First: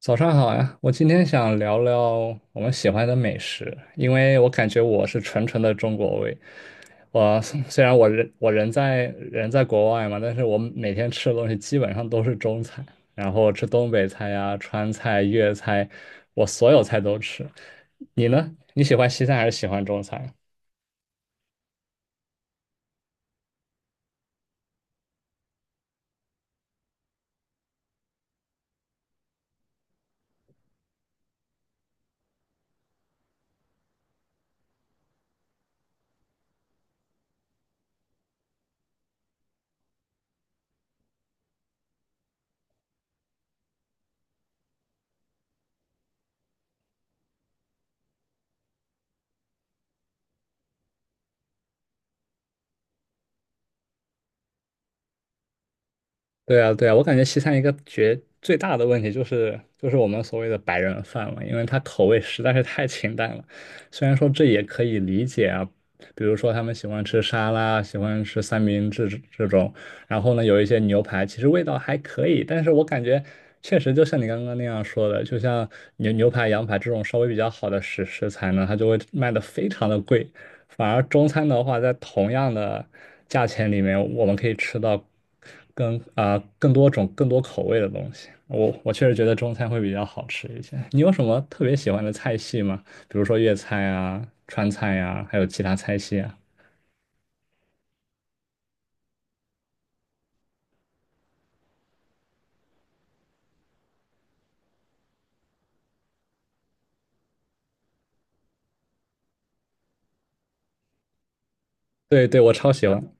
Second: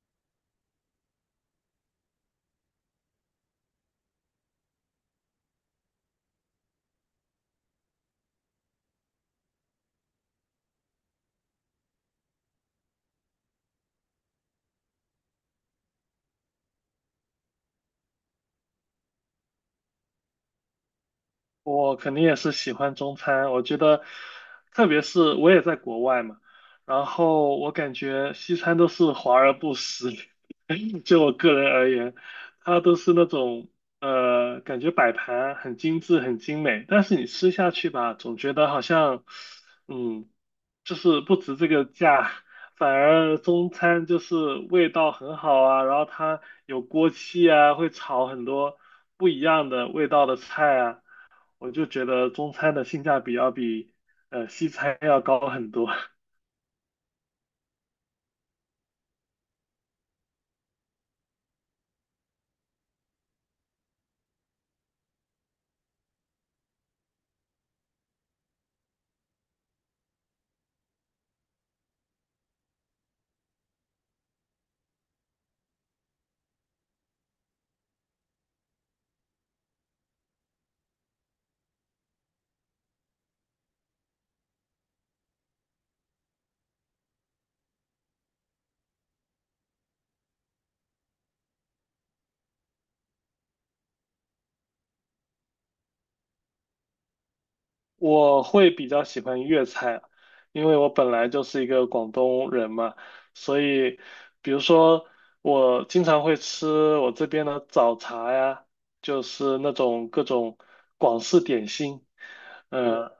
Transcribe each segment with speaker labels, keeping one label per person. Speaker 1: 早上好呀，我今天想聊聊我们喜欢的美食，因为我感觉我是纯纯的中国胃。我虽然我人在国外嘛，但是我每天吃的东西基本上都是中餐，然后吃东北菜呀、川菜、粤菜，我所有菜都吃。你呢？你喜欢西餐还是喜欢中餐？
Speaker 2: 我肯定也是喜欢中餐，我觉得，特别是我也在国外嘛，然后我感觉西餐都是华而不实，就我个人而言，它都是那种感觉摆盘很精致、很精美，但是你吃下去吧，总觉得好像，嗯，就是不值这个价，反而中餐就是味道很好啊，然后它有锅气啊，会炒很多不一样的味道的菜啊。我就觉得中餐的性价比要比西餐要高很多。
Speaker 1: 对啊，对啊，我感觉西餐一个最大的问题就是我们所谓的白人饭嘛，因为它口味实在是太清淡了。虽然说这也可以理解啊，比如说他们喜欢吃沙拉，喜欢吃三明治这种，然后呢有一些牛排，其实味道还可以，但是我感觉确实就像你刚刚那样说的，就像牛排、羊排这种稍微比较好的食材呢，它就会卖的非常的贵。反而中餐的话，在同样的价钱里面，我们可以吃到更多种、更多口味的东西。我确实觉得中餐会比较好吃一些。你有什么特别喜欢的菜系吗？比如说粤菜啊、川菜呀、还有其他菜系啊？
Speaker 2: 我会比较喜欢粤菜，因为我本来就是一个广东人嘛，所以比如说我经常会吃我这边的早茶呀，就是那种各种广式点心。
Speaker 1: 对对，我超喜欢。
Speaker 2: 呃，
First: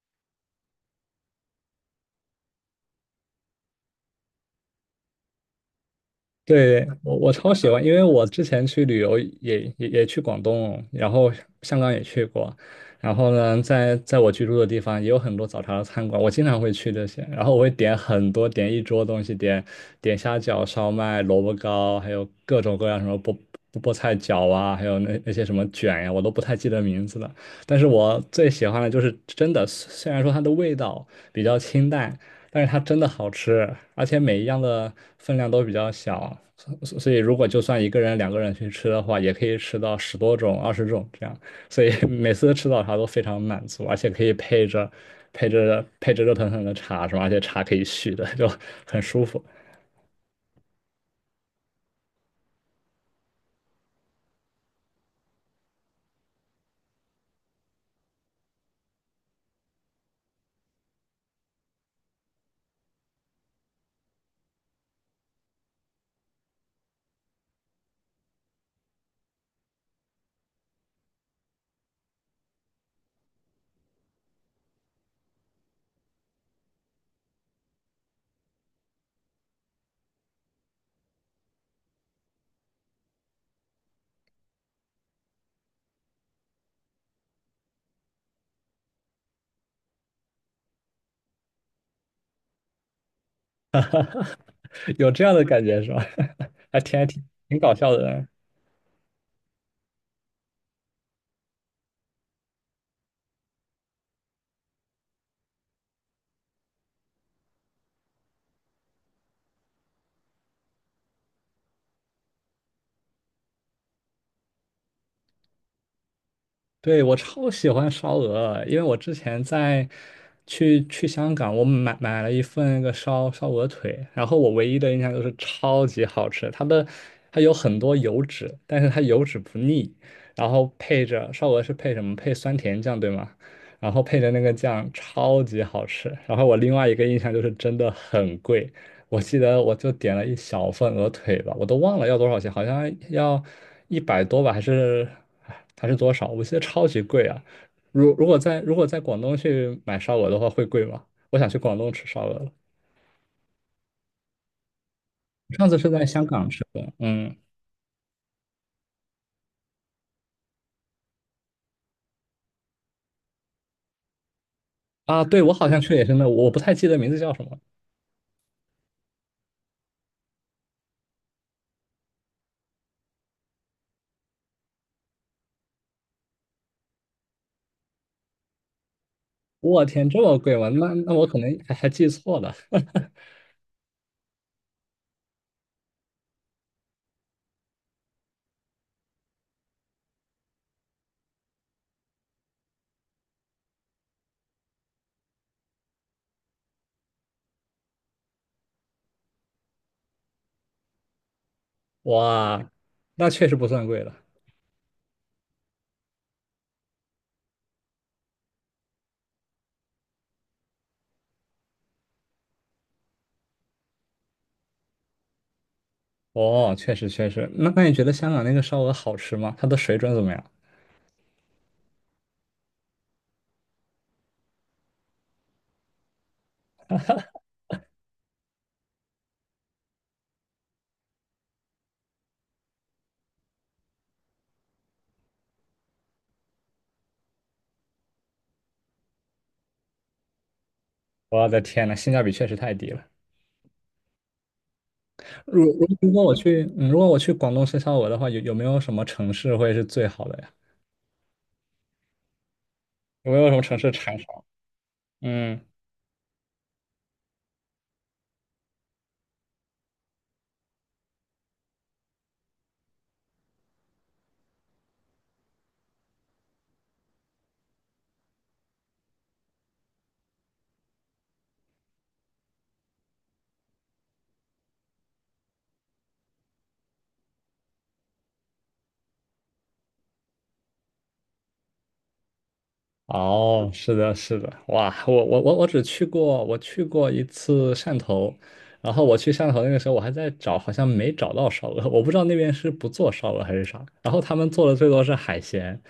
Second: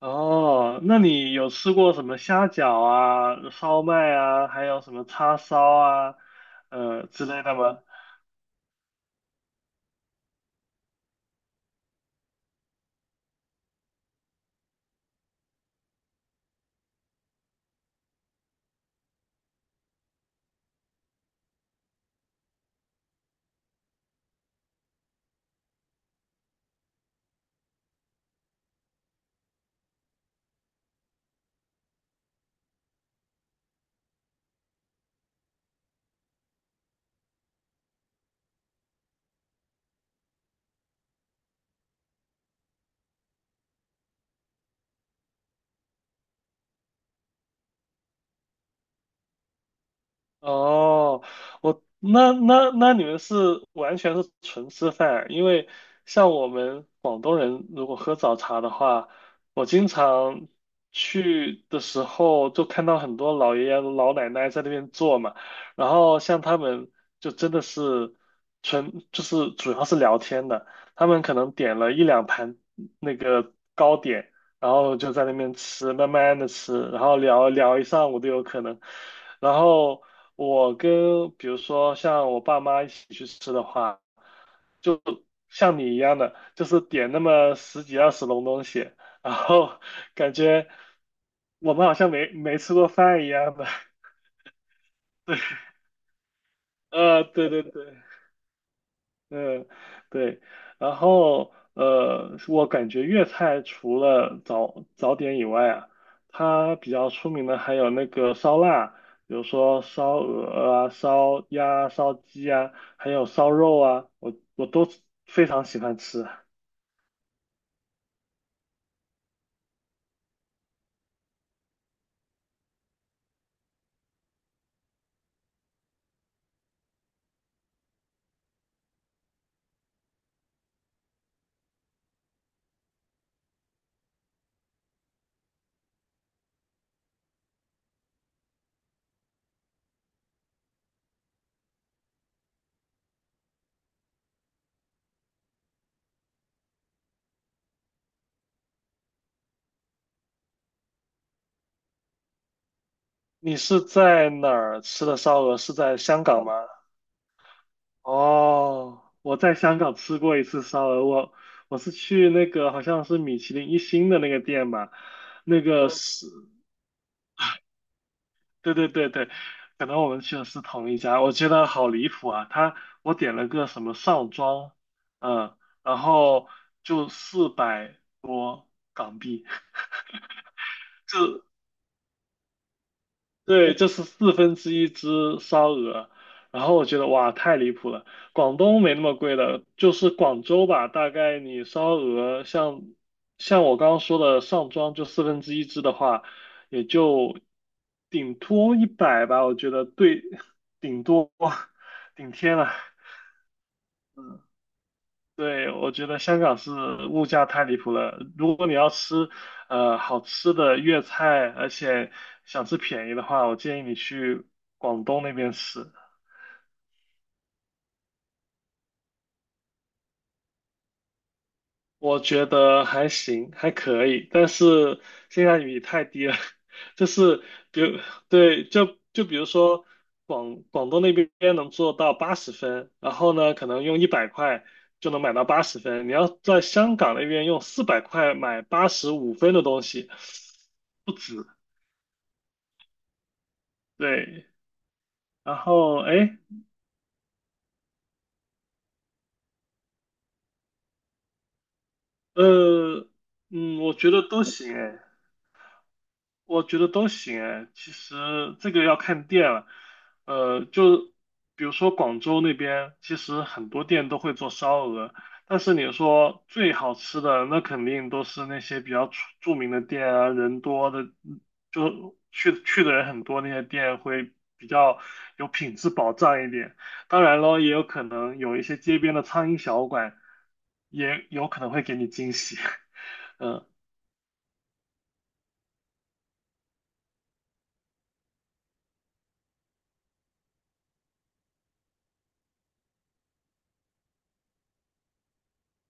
Speaker 2: 哦，那你有吃过什么虾饺啊、烧麦啊，还有什么叉烧啊，
Speaker 1: 对，我
Speaker 2: 之
Speaker 1: 我
Speaker 2: 类
Speaker 1: 超
Speaker 2: 的
Speaker 1: 喜
Speaker 2: 吗？
Speaker 1: 欢，因为我之前去旅游也去广东，然后香港也去过，然后呢，在我居住的地方也有很多早茶的餐馆，我经常会去这些，然后我会点很多，点一桌东西，点虾饺、烧麦、萝卜糕，还有各种各样什么菠菜饺啊，还有那些什么卷呀、我都不太记得名字了。但是我最喜欢的就是真的，虽然说它的味道比较清淡。但是它真的好吃，而且每一样的分量都比较小，所以如果就算一个人、两个人去吃的话，也可以吃到10多种、20种这样，所以 每次吃早茶都非常满足，而且可以配着热腾腾的茶是吧？而且茶可以续的，就很舒服，
Speaker 2: 哦，我那你们是完全是纯吃饭，因为像我们广东人如果喝早茶的话，我经常去的时候就看到很多老爷爷老奶奶在那边坐嘛，然后像他们就真的是纯就是主要是聊天的，他们可能点了一两盘那个糕点，然后就在那边吃，慢慢的吃，然后聊聊一上午都有可能。然后我跟比如说像我爸妈一起去吃的话，就像你一样的，就是点那么十几二十笼东西，然后感觉我们好像没吃过饭一样的。
Speaker 1: 有这样的感觉是吧？还挺还挺
Speaker 2: 对
Speaker 1: 挺
Speaker 2: 对
Speaker 1: 搞
Speaker 2: 对。
Speaker 1: 笑的，
Speaker 2: 嗯，对，然后我感觉粤菜除了早点以外啊，它比较出名的还有那个烧腊，比如说烧鹅啊、烧鸭啊、烧鸡啊，还有烧肉啊，我都非常喜欢吃。
Speaker 1: 对，我超喜欢烧鹅，因为我之前去香港，我买了一份那个烧鹅腿，然后我唯一的印象就是超级好吃，它有很多油脂，但是它油脂不腻，然后配着烧鹅是配什么？配酸甜酱，对吗？然后配着那个酱超级好吃。然后我另外一个印象就是真的很贵，我记得我就点了一小份鹅腿吧，我都忘了要多少钱，好像要100多吧，还是多少？我记得超级贵啊！如果在广东去买烧鹅的话，会贵吗？我想去广东吃烧鹅了，
Speaker 2: 你是在哪儿吃的烧鹅？
Speaker 1: 上
Speaker 2: 是
Speaker 1: 次是
Speaker 2: 在
Speaker 1: 在
Speaker 2: 香
Speaker 1: 香
Speaker 2: 港
Speaker 1: 港
Speaker 2: 吗？
Speaker 1: 吃的，嗯
Speaker 2: 哦，我在香港吃过一次烧鹅，我是去那个好像是米其林一星的那个店吧。
Speaker 1: 啊，对，我
Speaker 2: 那
Speaker 1: 好像
Speaker 2: 个
Speaker 1: 去
Speaker 2: 嗯
Speaker 1: 的也是
Speaker 2: 是
Speaker 1: 那，我不太记得名字叫什么。
Speaker 2: 对对对对，可能我们去的是同一家，我觉得好离谱啊！我点了个什么上庄，嗯，然后就400多港币，
Speaker 1: 我天，这么贵吗？那我可 能还记错了，
Speaker 2: 对，这是四分之一只烧鹅，然后我觉得哇，太离谱了。广东没那么贵的，就是广州吧，大概你烧鹅像我刚刚说的上庄就四分之一只的话，也就顶多一百吧，我觉得对，顶多，顶天
Speaker 1: 哇，
Speaker 2: 了。
Speaker 1: 那确实不算贵了。
Speaker 2: 对，我觉得香港是物价太离谱了。如果你要吃好吃的粤菜，而且想吃便宜的话，我建议你去广东那边吃。
Speaker 1: 哦，确实确实。那你觉得香港那个烧鹅好吃吗？它的水准怎么样？
Speaker 2: 我觉得还行，还可以，但是性价比太低了。就是比如，对，就比如说广东那边能做到八十分，然后呢，可能用100块就能买到八十分。你要在香港那边用400块买85分的东西，不止。
Speaker 1: 我的天呐，性价比确实太低了。
Speaker 2: 对，然
Speaker 1: 如如
Speaker 2: 后
Speaker 1: 如
Speaker 2: 哎，
Speaker 1: 果我
Speaker 2: 诶
Speaker 1: 去，如果我去广东深烧鹅的话，有没有什么城市会是最好的呀？
Speaker 2: 呃，
Speaker 1: 有没有什么城市
Speaker 2: 我觉
Speaker 1: 产
Speaker 2: 得都
Speaker 1: 烧？
Speaker 2: 行哎。
Speaker 1: 嗯
Speaker 2: 我觉得都行哎，其实这个要看店了，就比如说广州那边，其实很多店都会做烧鹅，但是你说最好吃的，那肯定都是那些比较著名的店啊，人多的，就去的人很多那些店会比较有品质保障一点。当然咯，也有可能有一些街边的苍蝇小馆，也有可能会给你惊喜。嗯
Speaker 1: 哦，是的，是的，哇，我只去过，我去过一次汕头，然后我去汕头那个时候，我还在找，好像没找到烧鹅，我不知道那边是不做烧鹅还是啥，然后他们做的最多是海鲜，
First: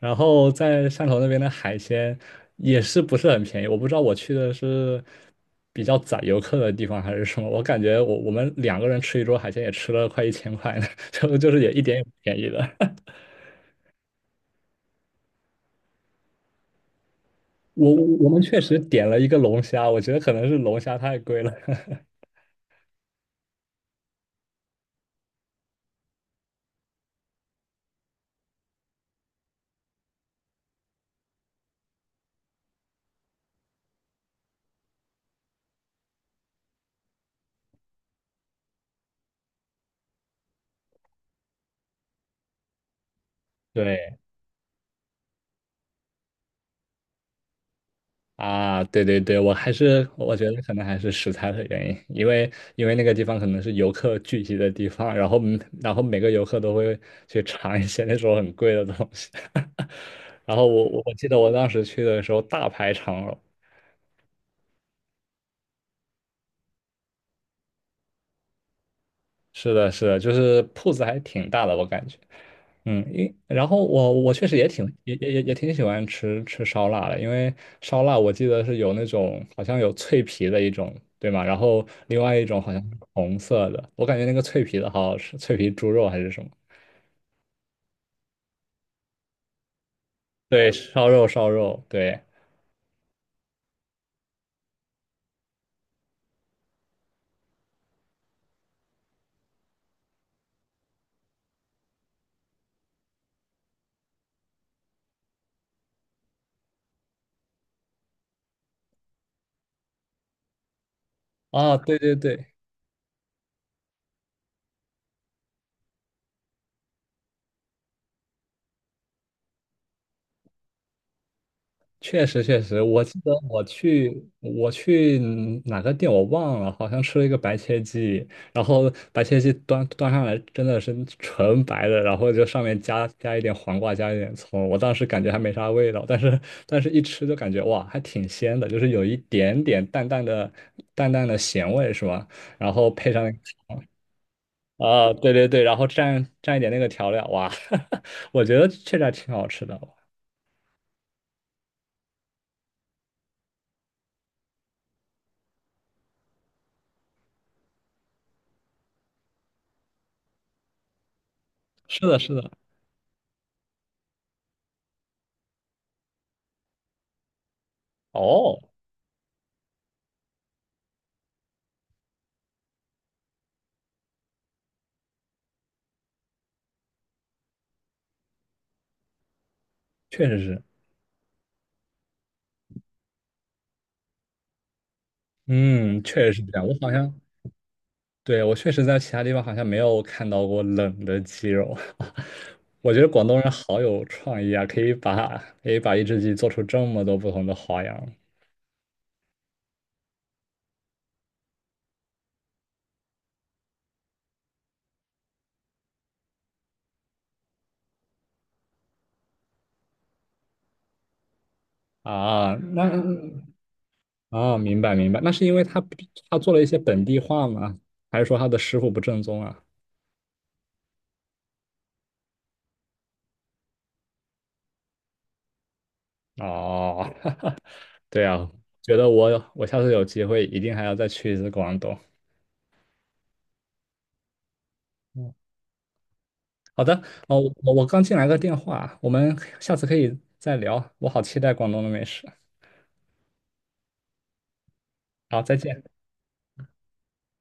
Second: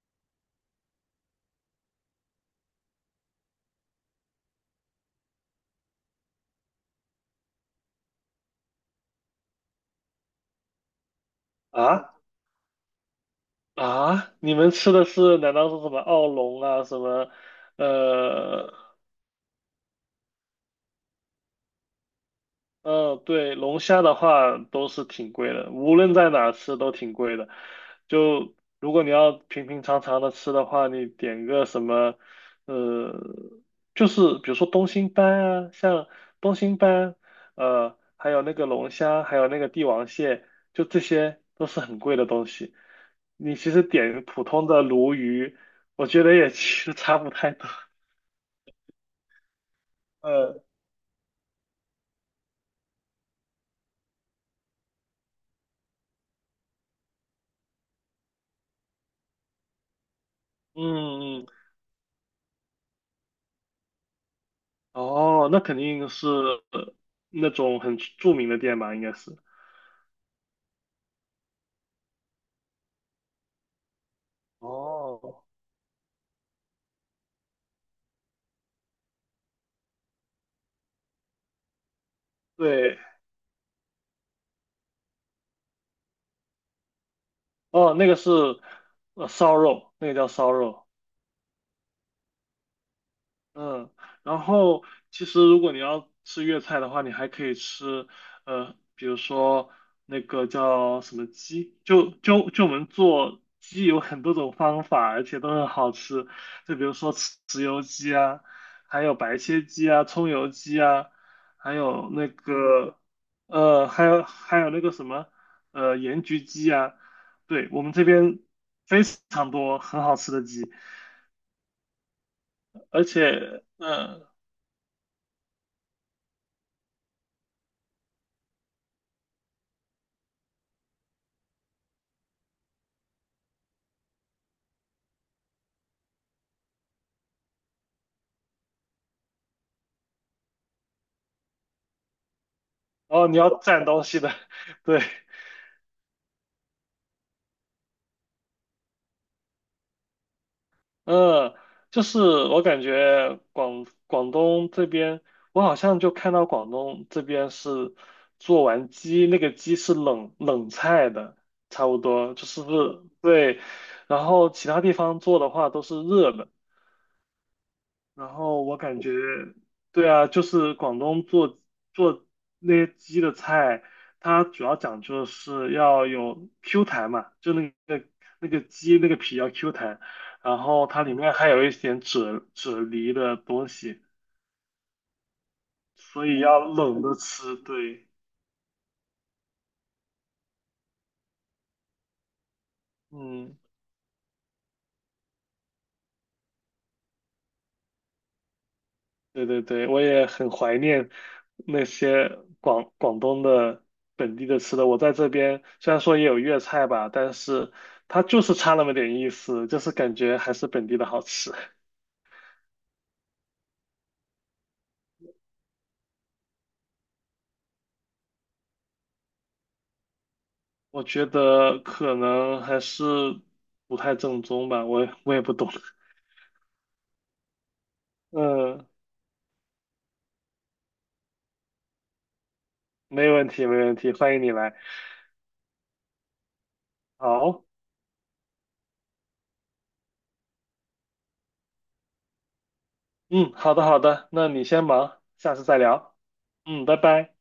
Speaker 1: 然后在汕头那边的海鲜也是不是很便宜，我不知道我去的是比较宰游客的地方还是什么，我感觉我们两个人吃一桌海鲜也吃了快1000块呢，就是也一点也不
Speaker 2: 啊？
Speaker 1: 便宜的，
Speaker 2: 啊，你们吃的是难道是什么奥龙啊，什么
Speaker 1: 我我们确
Speaker 2: 呃
Speaker 1: 实点了一个龙虾，我觉得可能是龙虾太贵了。
Speaker 2: 嗯，对，龙虾的话都是挺贵的，无论在哪吃都挺贵的。就如果你要平平常常的吃的话，你点个什么，呃，就是比如说东星斑啊，像东星斑，还有那个龙虾，还有那个帝王蟹，就这些都是很贵的东西。你其实
Speaker 1: 对
Speaker 2: 点普通的鲈鱼，我觉得也 其实差不太多。
Speaker 1: 啊，对对对，我还是我觉得
Speaker 2: 呃，
Speaker 1: 可能还是食材的原因，因为那个地方可能是游客聚集的地方，然后每个游客都会去尝一些那种很贵的东西。然后我记得
Speaker 2: 嗯
Speaker 1: 我当时去的时候大排长龙，
Speaker 2: 哦，那肯定是呃那种很著名的店吧，应该是。
Speaker 1: 是的，是的，就是铺子还挺大的，我感觉。嗯，然后我确实也挺也也也
Speaker 2: 哦，
Speaker 1: 也挺喜欢吃烧腊的，因为烧腊我记得是有那种好像有脆皮的一种，对吗？然后另外一种好像是
Speaker 2: 对，
Speaker 1: 红色的，我感觉那个脆皮的好好吃，脆皮猪肉还是什么？
Speaker 2: 哦，那个是烧肉，那个叫烧
Speaker 1: 对，
Speaker 2: 肉。
Speaker 1: 烧肉烧肉，对，
Speaker 2: 嗯，然后其实如果你要吃粤菜的话，你还可以吃，比如说那个叫什么鸡，就我们做鸡有很多种方法，而且都很好吃。就比如说豉油鸡啊，还有白切鸡啊，葱油鸡啊，还
Speaker 1: 啊，对
Speaker 2: 有
Speaker 1: 对
Speaker 2: 那
Speaker 1: 对，
Speaker 2: 个呃，还有还有那个什么呃盐焗鸡啊，对，我们这边非常多很好吃的鸡。
Speaker 1: 确实确实，我
Speaker 2: 而
Speaker 1: 记得
Speaker 2: 且，
Speaker 1: 我去我去哪个店我忘了，好像吃了一个白切鸡，然后白切鸡端上来真的是纯白的，然后就上面加一点黄瓜，加一点葱，我当时感觉还没啥味道，但是一吃就感觉哇，还挺鲜的，就是有一点点淡淡的咸味是吧？然后配上
Speaker 2: 哦，
Speaker 1: 那
Speaker 2: 你
Speaker 1: 个
Speaker 2: 要
Speaker 1: 糖
Speaker 2: 蘸东西的，对，
Speaker 1: 啊，对对对，然后蘸一点那个调料，哇，我觉得确实还挺好吃的，
Speaker 2: 嗯，就是我感觉广东这边，我好像就看到广东这边是做完鸡，那个鸡是冷菜的，差不
Speaker 1: 是的是
Speaker 2: 多就
Speaker 1: 的，
Speaker 2: 是不是对，然后其他地方做的话都是热的。然
Speaker 1: 哦，
Speaker 2: 后我感觉，对啊，就是广东做那些鸡的菜，它主要讲究的是要有 Q 弹嘛，就那个鸡那个皮要 Q 弹，
Speaker 1: 确实
Speaker 2: 然
Speaker 1: 是。
Speaker 2: 后它里面还有一点啫喱的东西，
Speaker 1: 嗯，确
Speaker 2: 所
Speaker 1: 实
Speaker 2: 以
Speaker 1: 是这
Speaker 2: 要
Speaker 1: 样。我好
Speaker 2: 冷
Speaker 1: 像，
Speaker 2: 着吃。对，
Speaker 1: 对，我确实在其他地方好像没有看到过冷的鸡肉。我觉得广东人
Speaker 2: 嗯，
Speaker 1: 好有创意啊，可以把一只鸡做出这么多不同的花样
Speaker 2: 对对对，我也很怀念那些广东的本地的吃的。我在这边虽然说也有粤菜吧，但是它就是差那么点意思，就是感觉还是本地的好吃。
Speaker 1: 啊。那啊，明白明白，那是因为他做了一些本地化吗？还是说他的师傅不正宗啊？
Speaker 2: 我觉得可能还是不太正宗吧，我也不懂。
Speaker 1: 哦，对啊，
Speaker 2: 嗯，
Speaker 1: 觉得我下次有机会一定还要再去一次广东。
Speaker 2: 没问题，没问题，欢迎你来。
Speaker 1: 好的，哦，
Speaker 2: 好，
Speaker 1: 我刚进来个电话，我们下次可以再聊。我好期待广东的美食。
Speaker 2: 嗯，好的好的，那你先忙，
Speaker 1: 好，
Speaker 2: 下
Speaker 1: 再
Speaker 2: 次再
Speaker 1: 见。
Speaker 2: 聊。嗯，拜拜。